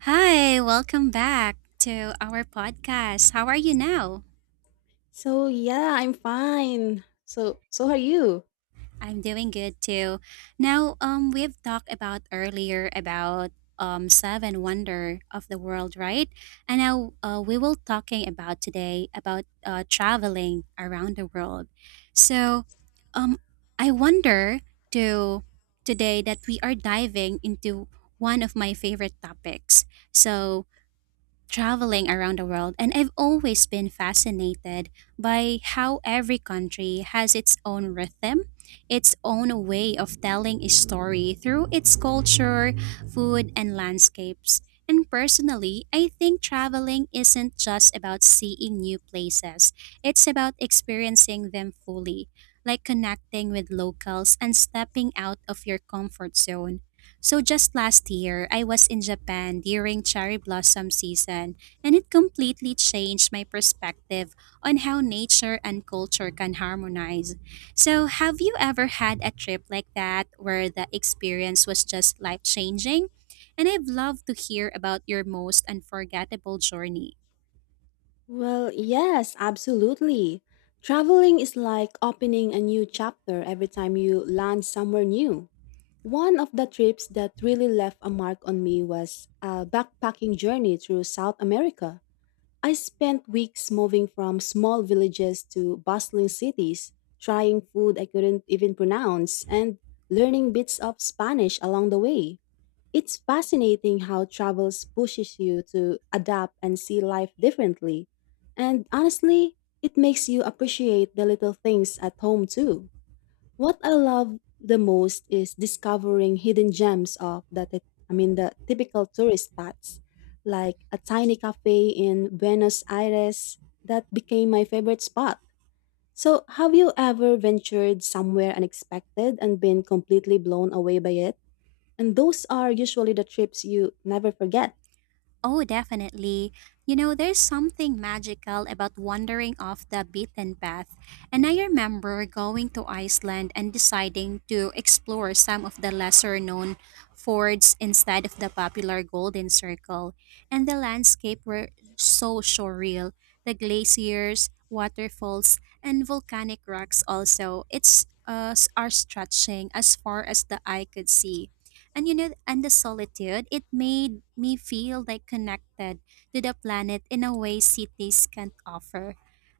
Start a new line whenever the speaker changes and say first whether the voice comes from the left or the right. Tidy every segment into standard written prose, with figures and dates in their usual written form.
right: Hi, welcome back to our podcast. How are you now?
left: So yeah, I'm fine. So are you?
right: I'm doing good too. Now, we've talked about earlier about seven wonder of the world, right? And now we will talking about today about traveling around the world. So, um, I wonder to today that we are diving into one of my favorite topics. So, traveling around the world, and I've always been fascinated by how every country has its own rhythm, its own way of telling a story through its culture, food, and landscapes. And personally, I think traveling isn't just about seeing new places, it's about experiencing them fully, like connecting with locals and stepping out of your comfort zone. So just last year, I was in Japan during cherry blossom season, and it completely changed my perspective on how nature and culture can harmonize. So, have you ever had a trip like that where the experience was just life changing? And I'd love to hear about your most unforgettable journey.
left: Well, yes, absolutely. Traveling is like opening a new chapter every time you land somewhere new. One of the trips that really left a mark on me was a backpacking journey through South America. I spent weeks moving from small villages to bustling cities, trying food I couldn't even pronounce and learning bits of Spanish along the way. It's fascinating how travels pushes you to adapt and see life differently. And honestly, it makes you appreciate the little things at home too. What I love the most is discovering hidden gems of the the typical tourist spots, like a tiny cafe in Buenos Aires that became my favorite spot. So, have you ever ventured somewhere unexpected and been completely blown away by it? And those are usually the trips you never forget.
right: Oh, definitely. You know, there's something magical about wandering off the beaten path. And I remember going to Iceland and deciding to explore some of the lesser known fords instead of the popular Golden Circle. And the landscape were so surreal. The glaciers, waterfalls, and volcanic rocks also. It's are stretching as far as the eye could see. And you know, and the solitude, it made me feel like connected to the planet in a way cities can't offer.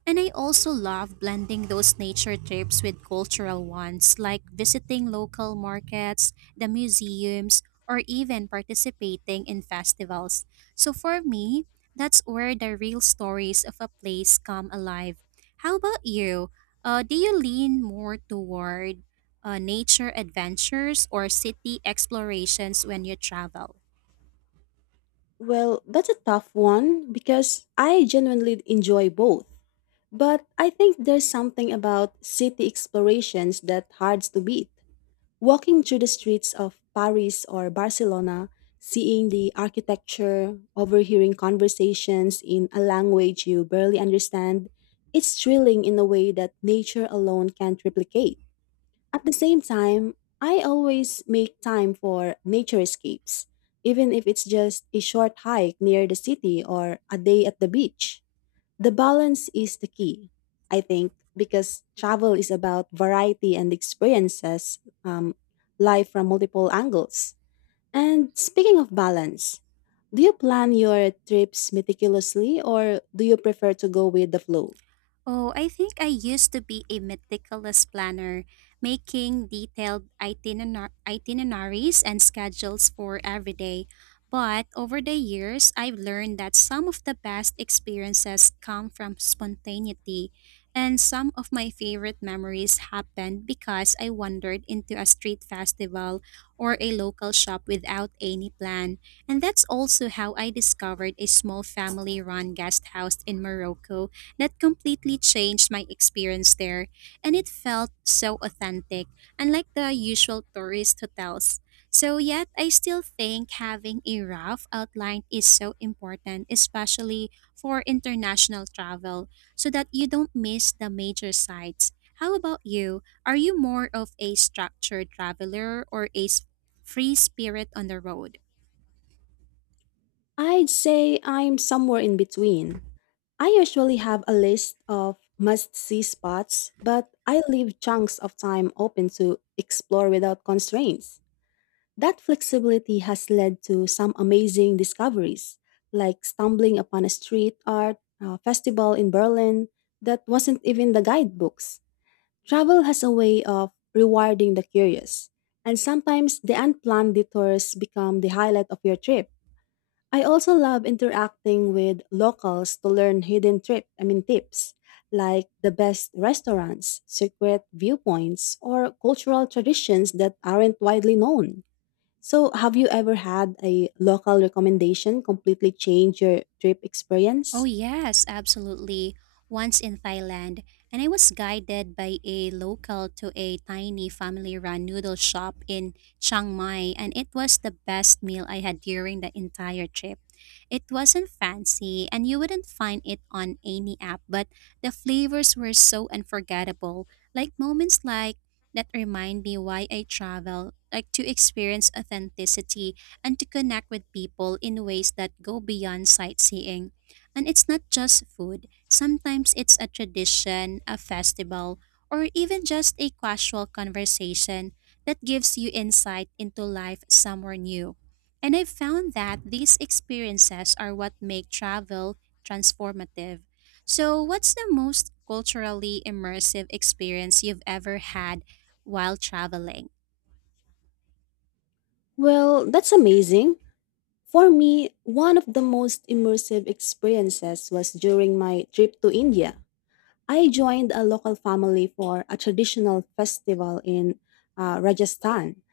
right: And I also love blending those nature trips with cultural ones, like visiting local markets, the museums, or even participating in festivals. So for me, that's where the real stories of a place come alive. How about you? Do you lean more toward nature adventures or city explorations when you travel?
left: Well, that's a tough one because I genuinely enjoy both. But I think there's something about city explorations that hard to beat. Walking through the streets of Paris or Barcelona, seeing the architecture, overhearing conversations in a language you barely understand, it's thrilling in a way that nature alone can't replicate. At the same time, I always make time for nature escapes, even if it's just a short hike near the city or a day at the beach. The balance is the key, I think, because travel is about variety and experiences, um, life from multiple angles. And speaking of balance, do you plan your trips meticulously or do you prefer to go with the flow?
right: Oh, I think I used to be a meticulous planner, making detailed itineraries and schedules for every day. But over the years, I've learned that some of the best experiences come from spontaneity, and some of my favorite memories happened because I wandered into a street festival or a local shop without any plan. And that's also how I discovered a small family run guest house in Morocco that completely changed my experience there, and it felt so authentic, unlike the usual tourist hotels. So, yet, I still think having a rough outline is so important, especially for international travel, so that you don't miss the major sites. How about you? Are you more of a structured traveler or a free spirit on the road?
left: I'd say I'm somewhere in between. I usually have a list of must see spots, but I leave chunks of time open to explore without constraints. That flexibility has led to some amazing discoveries, like stumbling upon a street art festival in Berlin that wasn't even the guidebooks. Travel has a way of rewarding the curious, and sometimes the unplanned detours become the highlight of your trip. I also love interacting with locals to learn hidden trip, I mean tips, like the best restaurants, secret viewpoints, or cultural traditions that aren't widely known. So, have you ever had a local recommendation completely change your trip
right: Oh,
left: experience?
right: yes, absolutely. Once in Thailand, and I was guided by a local to a tiny family run noodle shop in Chiang Mai, and it was the best meal I had during the entire trip. It wasn't fancy, and you wouldn't find it on any app, but the flavors were so unforgettable. Like moments like that remind me why I travel, like to experience authenticity and to connect with people in ways that go beyond sightseeing. And it's not just food, sometimes it's a tradition, a festival, or even just a casual conversation that gives you insight into life somewhere new. And I've found that these experiences are what make travel transformative. So, what's the most culturally immersive experience you've ever had while traveling?
left: Well, that's amazing. For me, one of the most immersive experiences was during my trip to India. I joined a local family for a traditional festival in Rajasthan,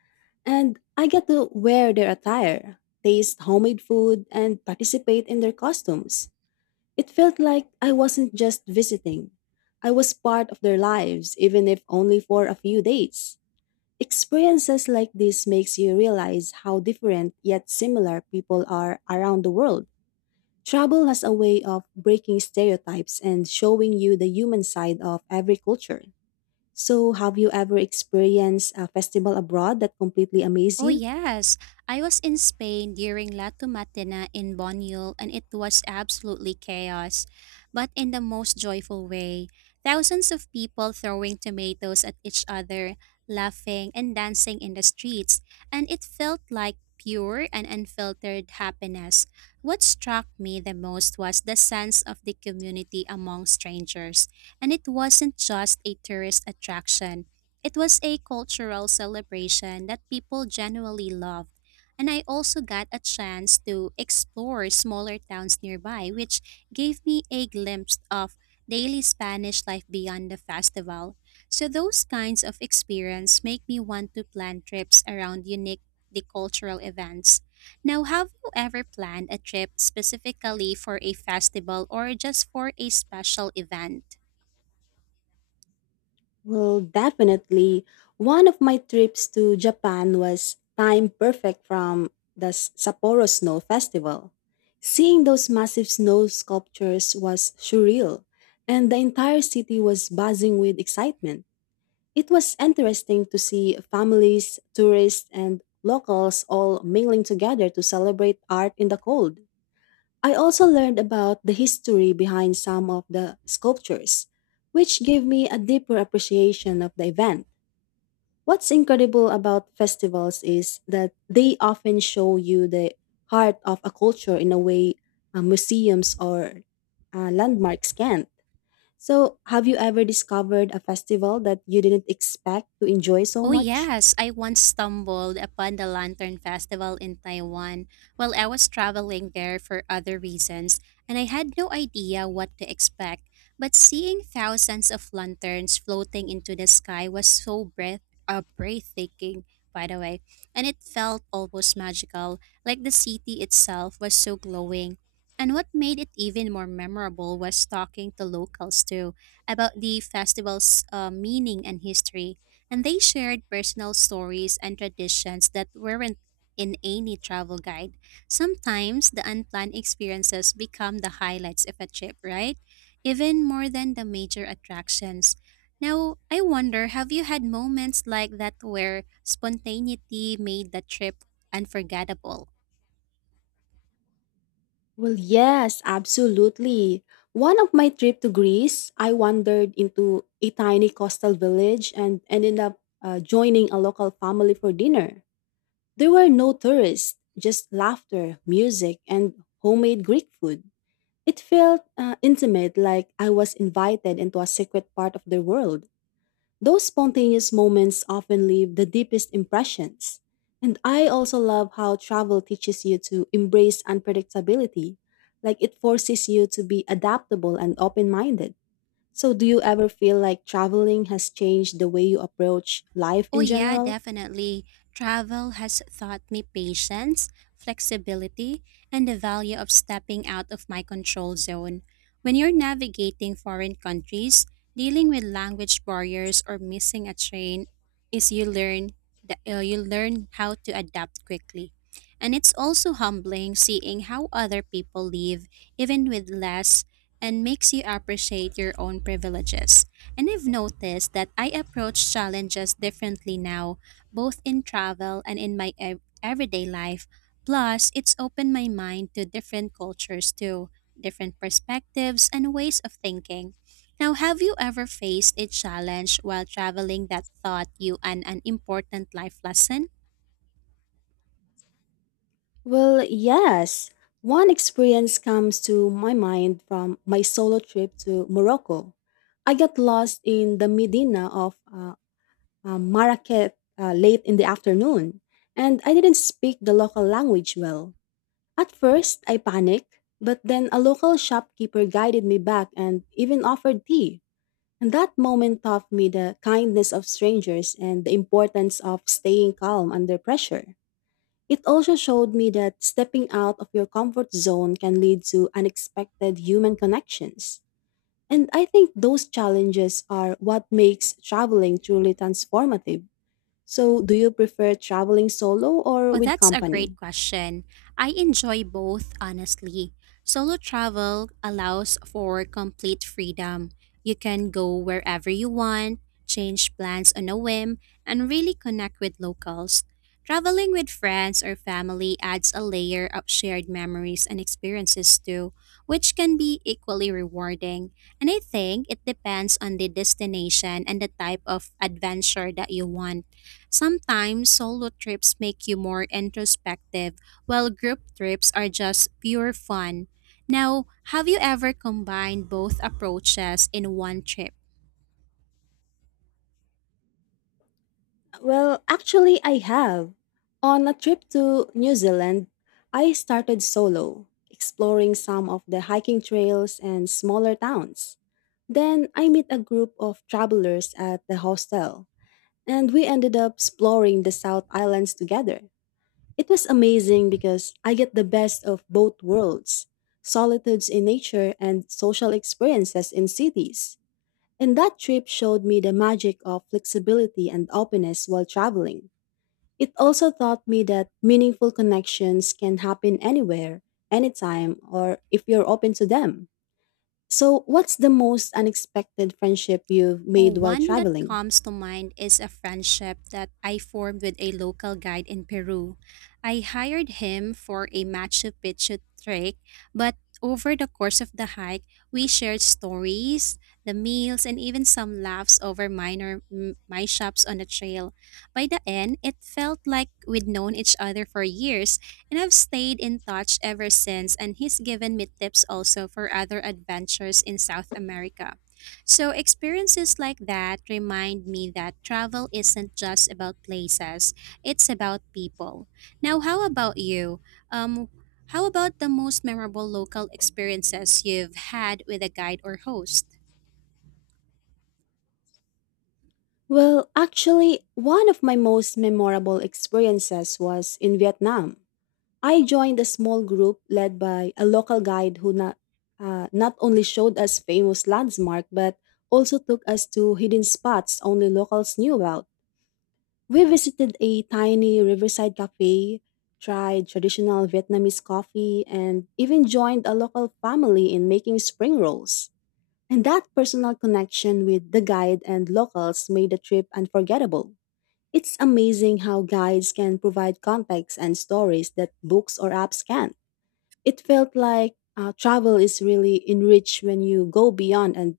left: and I got to wear their attire, taste homemade food, and participate in their costumes. It felt like I wasn't just visiting, I was part of their lives, even if only for a few days. Experiences like this makes you realize how different yet similar people are around the world. Travel has a way of breaking stereotypes and showing you the human side of every culture. So, have you ever experienced a festival abroad that completely amazed
right: Oh
left: you?
right: yes, I was in Spain during La Tomatina in Bonyul and it was absolutely chaos, but in the most joyful way. Thousands of people throwing tomatoes at each other, laughing and dancing in the streets, and it felt like pure and unfiltered happiness. What struck me the most was the sense of the community among strangers, and it wasn't just a tourist attraction. It was a cultural celebration that people genuinely loved, and I also got a chance to explore smaller towns nearby, which gave me a glimpse of daily Spanish life beyond the festival. So those kinds of experience make me want to plan trips around unique the cultural events. Now, have you ever planned a trip specifically for a festival or just for a special event?
left: Well, definitely. One of my trips to Japan was timed perfect from the Sapporo Snow Festival. Seeing those massive snow sculptures was surreal, and the entire city was buzzing with excitement. It was interesting to see families, tourists, and locals all mingling together to celebrate art in the cold. I also learned about the history behind some of the sculptures, which gave me a deeper appreciation of the event. What's incredible about festivals is that they often show you the heart of a culture in a way museums or landmarks can't. So, have you ever discovered a festival that you didn't expect to enjoy so
right: Oh,
left: much?
right: yes. I once stumbled upon the Lantern Festival in Taiwan while I was traveling there for other reasons, and I had no idea what to expect. But seeing thousands of lanterns floating into the sky was so breathtaking, by the way, and it felt almost magical, like the city itself was so glowing. And what made it even more memorable was talking to locals too about the festival's meaning and history and they shared personal stories and traditions that weren't in any travel guide. Sometimes the unplanned experiences become the highlights of a trip, right? Even more than the major attractions. Now, I wonder have you had moments like that where spontaneity made the trip unforgettable?
left: Well, yes, absolutely. One of my trip to Greece, I wandered into a tiny coastal village and ended up joining a local family for dinner. There were no tourists, just laughter, music, and homemade Greek food. It felt intimate, like I was invited into a secret part of their world. Those spontaneous moments often leave the deepest impressions. And I also love how travel teaches you to embrace unpredictability, like it forces you to be adaptable and open minded. So, do you ever feel like traveling has changed the way you approach life
right: Oh,
left: in
right: yeah,
left: general?
right: definitely. Travel has taught me patience, flexibility, and the value of stepping out of my control zone. When you're navigating foreign countries, dealing with language barriers or missing a train is you learn that you learn how to adapt quickly. And it's also humbling seeing how other people live even with less and makes you appreciate your own privileges. And I've noticed that I approach challenges differently now, both in travel and in my everyday life. Plus, it's opened my mind to different cultures too, different perspectives and ways of thinking. Now, have you ever faced a challenge while traveling that taught you an important life lesson?
left: Well, yes. One experience comes to my mind from my solo trip to Morocco. I got lost in the Medina of Marrakech late in the afternoon, and I didn't speak the local language well. At first, I panicked, but then a local shopkeeper guided me back and even offered tea. And that moment taught me the kindness of strangers and the importance of staying calm under pressure. It also showed me that stepping out of your comfort zone can lead to unexpected human connections. And I think those challenges are what makes traveling truly transformative. So, do you prefer traveling solo or
right: Oh,
left: with
right: that's a great
left: company?
right: question. I enjoy both, honestly. Solo travel allows for complete freedom. You can go wherever you want, change plans on a whim, and really connect with locals. Traveling with friends or family adds a layer of shared memories and experiences too, which can be equally rewarding. And I think it depends on the destination and the type of adventure that you want. Sometimes solo trips make you more introspective, while group trips are just pure fun. Now, have you ever combined both approaches in one trip?
left: Well, actually, I have. On a trip to New Zealand, I started solo, exploring some of the hiking trails and smaller towns. Then I met a group of travelers at the hostel, and we ended up exploring the South Islands together. It was amazing because I get the best of both worlds solitudes in nature and social experiences in cities. And that trip showed me the magic of flexibility and openness while traveling. It also taught me that meaningful connections can happen anywhere, anytime, or if you're open to them. So, what's the most unexpected friendship you've
right: Oh,
left: made while
right: one that
left: traveling?
right: comes to mind is a friendship that I formed with a local guide in Peru. I hired him for a Machu Picchu trek, but over the course of the hike, we shared stories, the meals, and even some laughs over my on the trail. By the end, it felt like we'd known each other for years, and I've stayed in touch ever since, and he's given me tips also for other adventures in South America. So, experiences like that remind me that travel isn't just about places, it's about people. Now, how about you? Um, how about the most memorable local experiences you've had with a guide or host?
left: Well, actually, one of my most memorable experiences was in Vietnam. I joined a small group led by a local guide who not only showed us famous landmarks but also took us to hidden spots only locals knew about. We visited a tiny riverside cafe, tried traditional Vietnamese coffee, and even joined a local family in making spring rolls. And that personal connection with the guide and locals made the trip unforgettable. It's amazing how guides can provide context and stories that books or apps can't. It felt like travel is really enriched when you go beyond and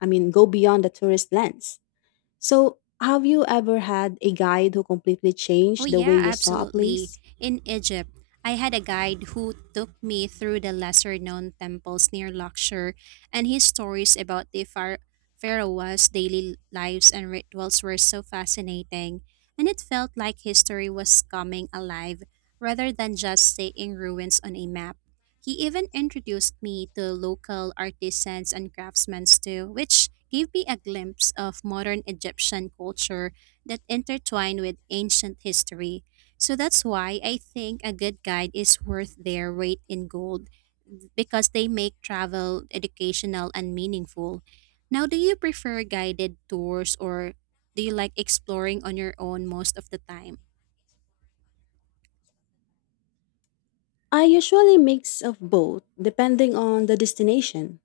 left: I mean go beyond the tourist lens. So, have you ever had a guide who completely
right: Oh,
left: changed the way
right: yeah,
left: you saw a
right: absolutely.
left: place?
right: In Egypt, I had a guide who took me through the lesser known temples near Luxor, and his stories about the pharaohs' daily lives and rituals were so fascinating. And it felt like history was coming alive rather than just staying ruins on a map. He even introduced me to local artisans and craftsmen too, which gave me a glimpse of modern Egyptian culture that intertwine with ancient history. So that's why I think a good guide is worth their weight in gold because they make travel educational and meaningful. Now, do you prefer guided tours or do you like exploring on your own most of the time?
left: I usually mix of both depending on the destination.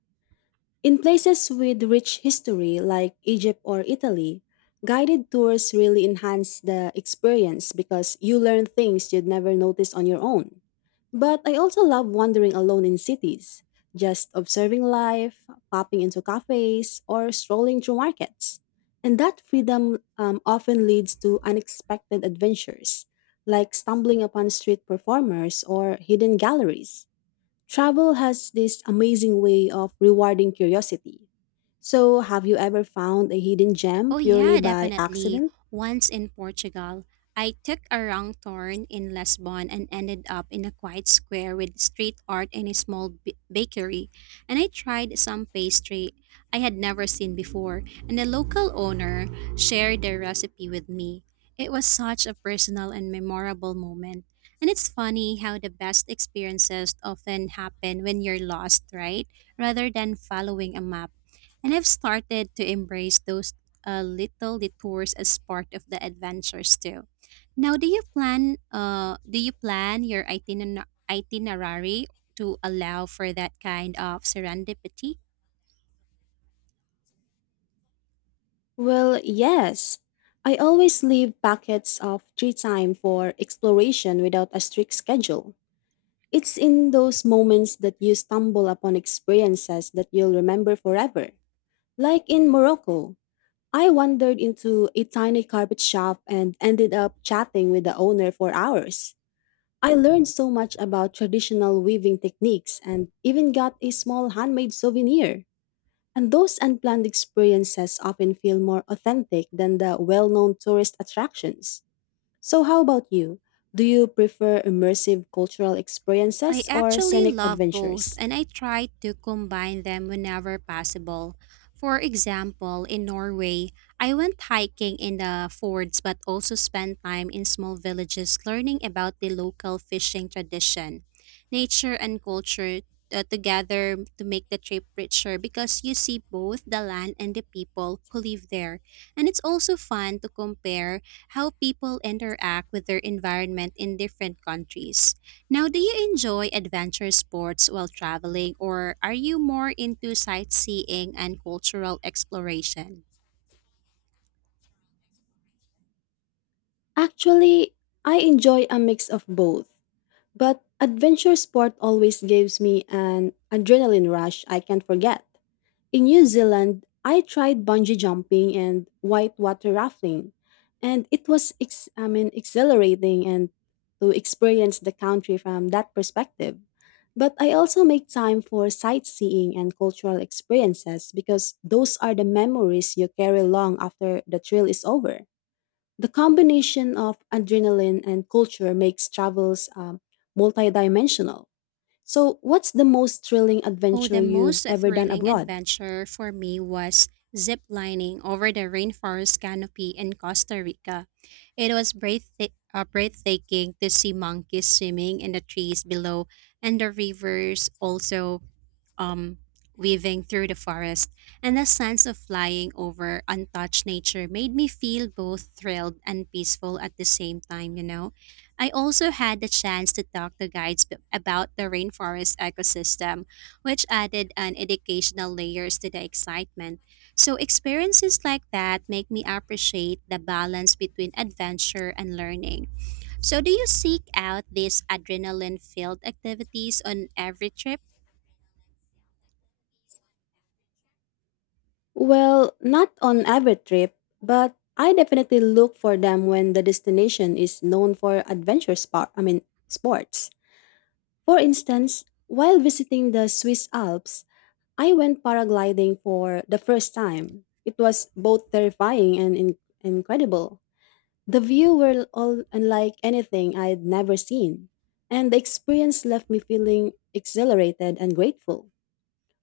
left: In places with rich history like Egypt or Italy, guided tours really enhance the experience because you learn things you'd never notice on your own. But I also love wandering alone in cities, just observing life, popping into cafes, or strolling through markets. And that freedom often leads to unexpected adventures, like stumbling upon street performers or hidden galleries. Travel has this amazing way of rewarding curiosity. So, have you ever found a hidden gem
right: Oh,
left: purely
right: yeah,
left: by
right: definitely.
left: accident?
right: Once in Portugal, I took a wrong turn in Lisbon and ended up in a quiet square with street art and a bakery. And I tried some pastry I had never seen before, and the local owner shared their recipe with me. It was such a personal and memorable moment. And it's funny how the best experiences often happen when you're lost, right? Rather than following a map. And I've started to embrace those little detours as part of the adventures too. Now, do you plan your itinerary to allow for that kind of serendipity?
left: Well, yes. I always leave pockets of free time for exploration without a strict schedule. It's in those moments that you stumble upon experiences that you'll remember forever. Like in Morocco, I wandered into a tiny carpet shop and ended up chatting with the owner for hours. I learned so much about traditional weaving techniques and even got a small handmade souvenir. And those unplanned experiences often feel more authentic than the well known tourist attractions. So, how about you? Do you prefer immersive cultural
right: I
left: experiences or
right: actually
left: scenic
right: love both
left: adventures?
right: and I try to combine them whenever possible. For example, in Norway, I went hiking in the fords but also spent time in small villages learning about the local fishing tradition, nature, and culture together to make the trip richer because you see both the land and the people who live there. And it's also fun to compare how people interact with their environment in different countries. Now, do you enjoy adventure sports while traveling, or are you more into sightseeing and cultural exploration?
left: Actually, I enjoy a mix of both, but adventure sport always gives me an adrenaline rush I can't forget. In New Zealand, I tried bungee jumping and whitewater rafting, and it was exhilarating and to experience the country from that perspective. But I also make time for sightseeing and cultural experiences because those are the memories you carry long after the thrill is over. The combination of adrenaline and culture makes travels multidimensional. So, what's the most thrilling
right: Oh,
left: adventure
right: the
left: you've
right: most
left: ever done
right: thrilling
left: abroad?
right: adventure for me was zip lining over the rainforest canopy in Costa Rica. It was breathtaking to see monkeys swimming in the trees below and the rivers also um, weaving through the forest, and the sense of flying over untouched nature made me feel both thrilled and peaceful at the same time, you know. I also had the chance to talk to guides about the rainforest ecosystem, which added an educational layers to the excitement. So experiences like that make me appreciate the balance between adventure and learning. So do you seek out these adrenaline-filled activities on every trip?
left: Well, not on every trip, but I definitely look for them when the destination is known for adventure sports. For instance, while visiting the Swiss Alps, I went paragliding for the first time. It was both terrifying and incredible. The view were all unlike anything I'd never seen, and the experience left me feeling exhilarated and grateful.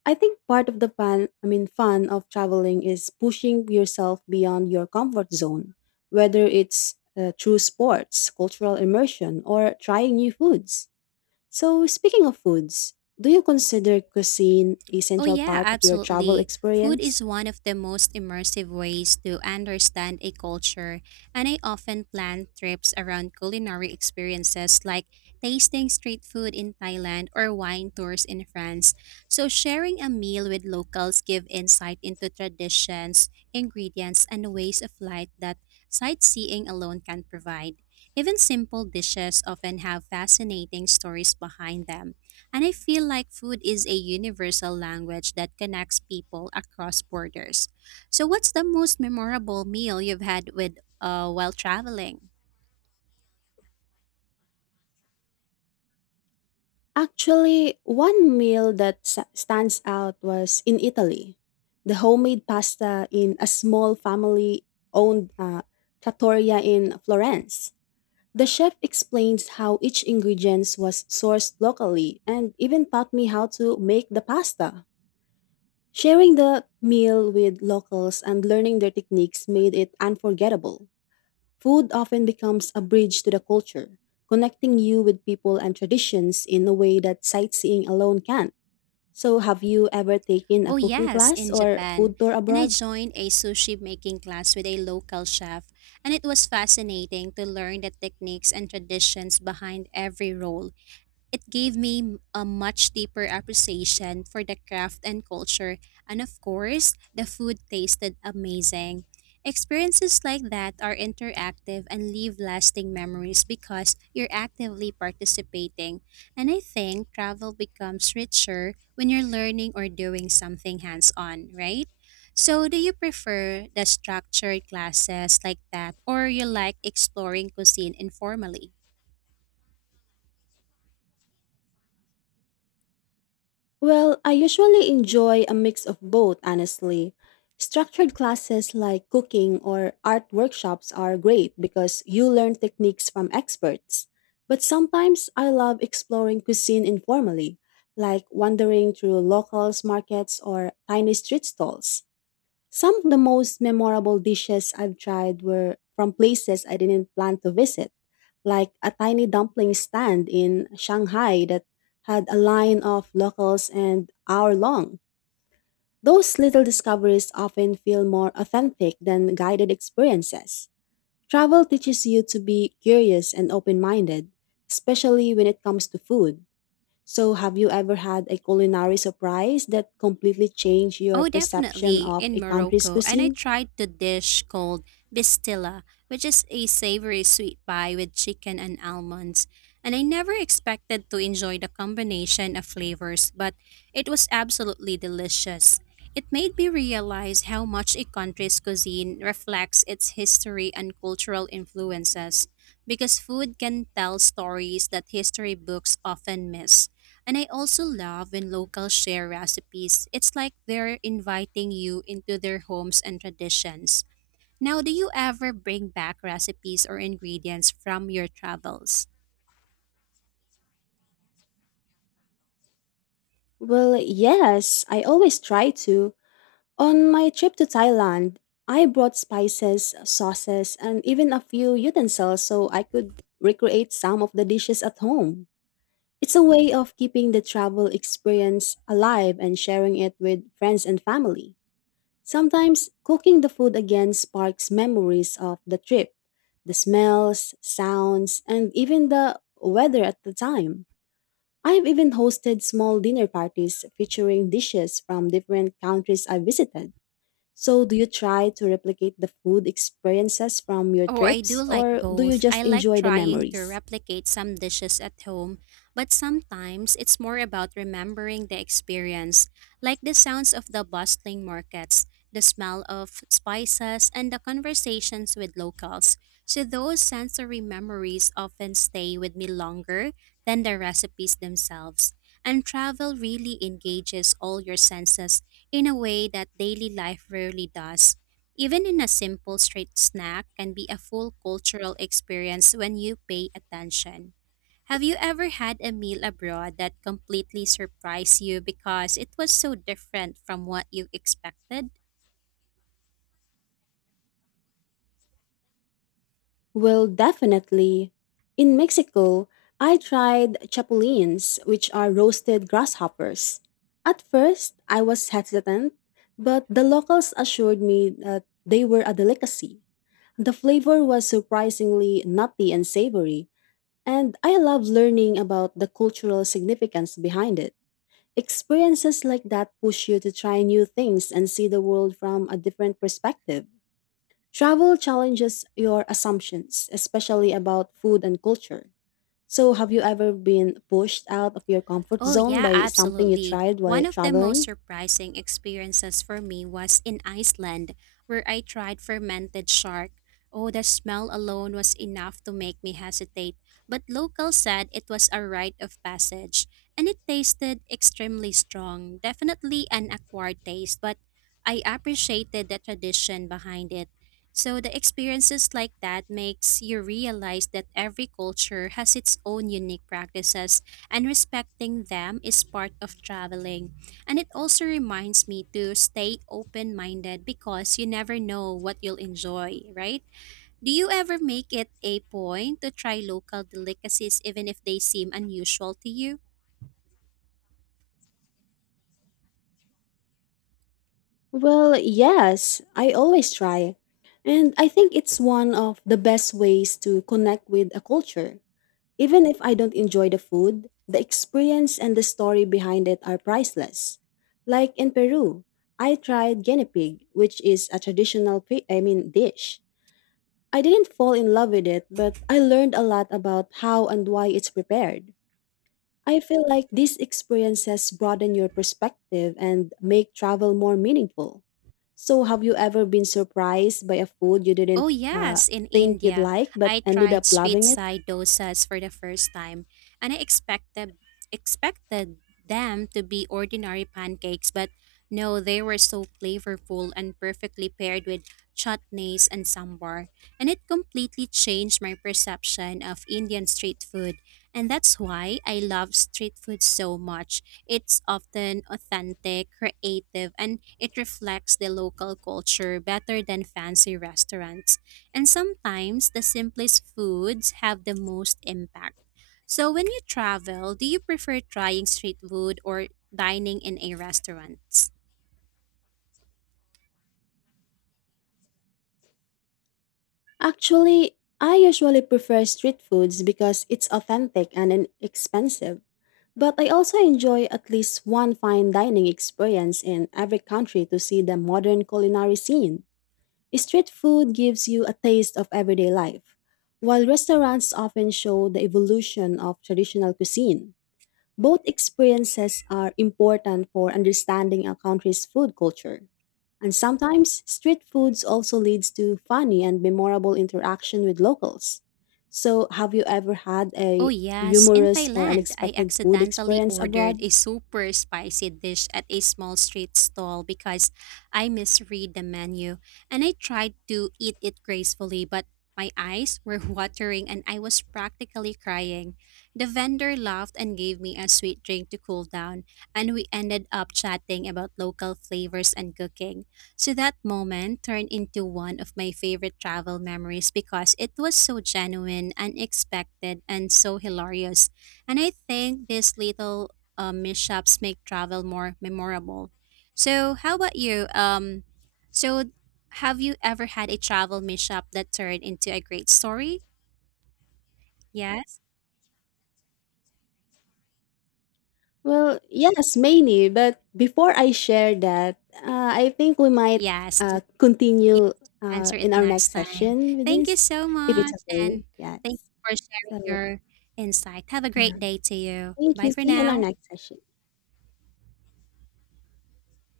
left: I think part of the fun of traveling is pushing yourself beyond your comfort zone, whether it's through sports, cultural immersion, or trying new foods. So, speaking of foods, do you consider cuisine a
right: Oh,
left: central
right: yeah,
left: part of your travel
right: absolutely. Food is
left: experience?
right: one of the most immersive ways to understand a culture, and I often plan trips around culinary experiences like tasting street food in Thailand or wine tours in France. So, sharing a meal with locals give insight into traditions, ingredients, and ways of life that sightseeing alone can provide. Even simple dishes often have fascinating stories behind them. And I feel like food is a universal language that connects people across borders. So, what's the most memorable meal you've had with while traveling?
left: Actually, one meal that stands out was in Italy. The homemade pasta in a small family owned trattoria in Florence. The chef explains how each ingredient was sourced locally and even taught me how to make the pasta. Sharing the meal with locals and learning their techniques made it unforgettable. Food often becomes a bridge to the culture, connecting you with people and traditions in a way that sightseeing alone can't. So, have you ever taken a
right: Oh
left: cooking
right: yes,
left: class
right: in
left: or
right: Japan.
left: food tour
right: And I
left: abroad?
right: joined a sushi making class with a local chef, and it was fascinating to learn the techniques and traditions behind every roll. It gave me a much deeper appreciation for the craft and culture, and of course, the food tasted amazing. Experiences like that are interactive and leave lasting memories because you're actively participating. And I think travel becomes richer when you're learning or doing something hands on, right? So, do you prefer the structured classes like that, or you like exploring cuisine informally?
left: Well, I usually enjoy a mix of both, honestly. Structured classes like cooking or art workshops are great because you learn techniques from experts. But sometimes I love exploring cuisine informally, like wandering through locals markets or tiny street stalls. Some of the most memorable dishes I've tried were from places I didn't plan to visit, like a tiny dumpling stand in Shanghai that had a line of locals and hour long. Those little discoveries often feel more authentic than guided experiences. Travel teaches you to be curious and open minded, especially when it comes to food. So, have you ever had a culinary surprise that completely changed your
right: Oh,
left: perception
right: definitely
left: of a
right: in
left: country's
right: Morocco. And I
left: cuisine?
right: tried the dish called bistilla, which is a savory sweet pie with chicken and almonds. And I never expected to enjoy the combination of flavors, but it was absolutely delicious. It made me realize how much a country's cuisine reflects its history and cultural influences, because food can tell stories that history books often miss. And I also love when locals share recipes. It's like they're inviting you into their homes and traditions. Now, do you ever bring back recipes or ingredients from your travels?
left: Well, yes, I always try to. On my trip to Thailand, I brought spices, sauces, and even a few utensils so I could recreate some of the dishes at home. It's a way of keeping the travel experience alive and sharing it with friends and family. Sometimes cooking the food again sparks memories of the trip, the smells, sounds, and even the weather at the time. I've even hosted small dinner parties featuring dishes from different countries I visited. So, do you try to replicate the food experiences from your
right: Oh, I do
left: trips
right: like
left: or do you
right: both. I
left: just
right: like
left: enjoy the
right: trying to
left: memories?
right: replicate some dishes at home, but sometimes it's more about remembering the experience, like the sounds of the bustling markets, the smell of spices, and the conversations with locals. So, those sensory memories often stay with me longer than the recipes themselves. And travel really engages all your senses in a way that daily life rarely does. Even in a simple street snack can be a full cultural experience when you pay attention. Have you ever had a meal abroad that completely surprised you because it was so different from what you expected?
left: Well, definitely. In Mexico, I tried chapulines, which are roasted grasshoppers. At first, I was hesitant, but the locals assured me that they were a delicacy. The flavor was surprisingly nutty and savory. And I love learning about the cultural significance behind it. Experiences like that push you to try new things and see the world from a different perspective. Travel challenges your assumptions, especially about food and culture. So, have you ever been pushed out of your comfort
right: Oh,
left: zone
right: yeah,
left: by something you
right: absolutely.
left: tried while
right: One of the most
left: traveling?
right: surprising experiences for me was in Iceland, where I tried fermented shark. Oh, the smell alone was enough to make me hesitate, but locals said it was a rite of passage, and it tasted extremely strong, definitely an acquired taste, but I appreciated the tradition behind it. So the experiences like that makes you realize that every culture has its own unique practices and respecting them is part of traveling. And it also reminds me to stay open minded because you never know what you'll enjoy, right? Do you ever make it a point to try local delicacies even if they seem unusual to you?
left: Well, yes, I always try. And I think it's one of the best ways to connect with a culture. Even if I don't enjoy the food, the experience and the story behind it are priceless. Like in Peru, I tried guinea pig, which is a traditional dish. I didn't fall in love with it, but I learned a lot about how and why it's prepared. I feel like these experiences broaden your perspective and make travel more meaningful. So, have you ever been surprised by a food you didn't
right: Oh,
left: uh,
right: yes, in
left: think you'd
right: India,
left: like but
right: I
left: ended up
right: tried street
left: loving it?
right: side dosas for the first time, and I expected them to be ordinary pancakes, but no, they were so flavorful and perfectly paired with chutneys and sambar, and it completely changed my perception of Indian street food, and that's why I love street food so much. It's often authentic, creative, and it reflects the local culture better than fancy restaurants. And sometimes the simplest foods have the most impact. So, when you travel, do you prefer trying street food or dining in a restaurant?
left: Actually, I usually prefer street foods because it's authentic and inexpensive. But I also enjoy at least one fine dining experience in every country to see the modern culinary scene. Street food gives you a taste of everyday life, while restaurants often show the evolution of traditional cuisine. Both experiences are important for understanding a country's food culture. And sometimes street foods also leads to funny and memorable interaction with locals. So, have you ever had
right: Oh,
left: a
right: yes. In
left: humorous or
right: Thailand, I
left: unexpected food
right: accidentally
left: experience
right: ordered
left: abroad?
right: a super spicy dish at a small street stall because I misread the menu and I tried to eat it gracefully, but my eyes were watering and I was practically crying. The vendor laughed and gave me a sweet drink to cool down, and we ended up chatting about local flavors and cooking. So that moment turned into one of my favorite travel memories because it was so genuine, unexpected, and so hilarious. And I think these little mishaps make travel more memorable. So how about you? So have you ever had a travel mishap that turned into a great story? Yes.
left: Well, yes, many. But before I share that, I think we might
right: Yes.
left: continue
right: Answer it
left: in our
right: next
left: next
right: time.
left: session with
right: Thank you
left: this,
right: so
left: if it's
right: much.
left: okay.
right: And
left: Yes.
right: thank you for sharing
left: So,
right: your insight. Have a
left: yeah.
right: great day to you.
left: Thank
right: Bye
left: you.
right: for
left: See you in our
right: now.
left: next session.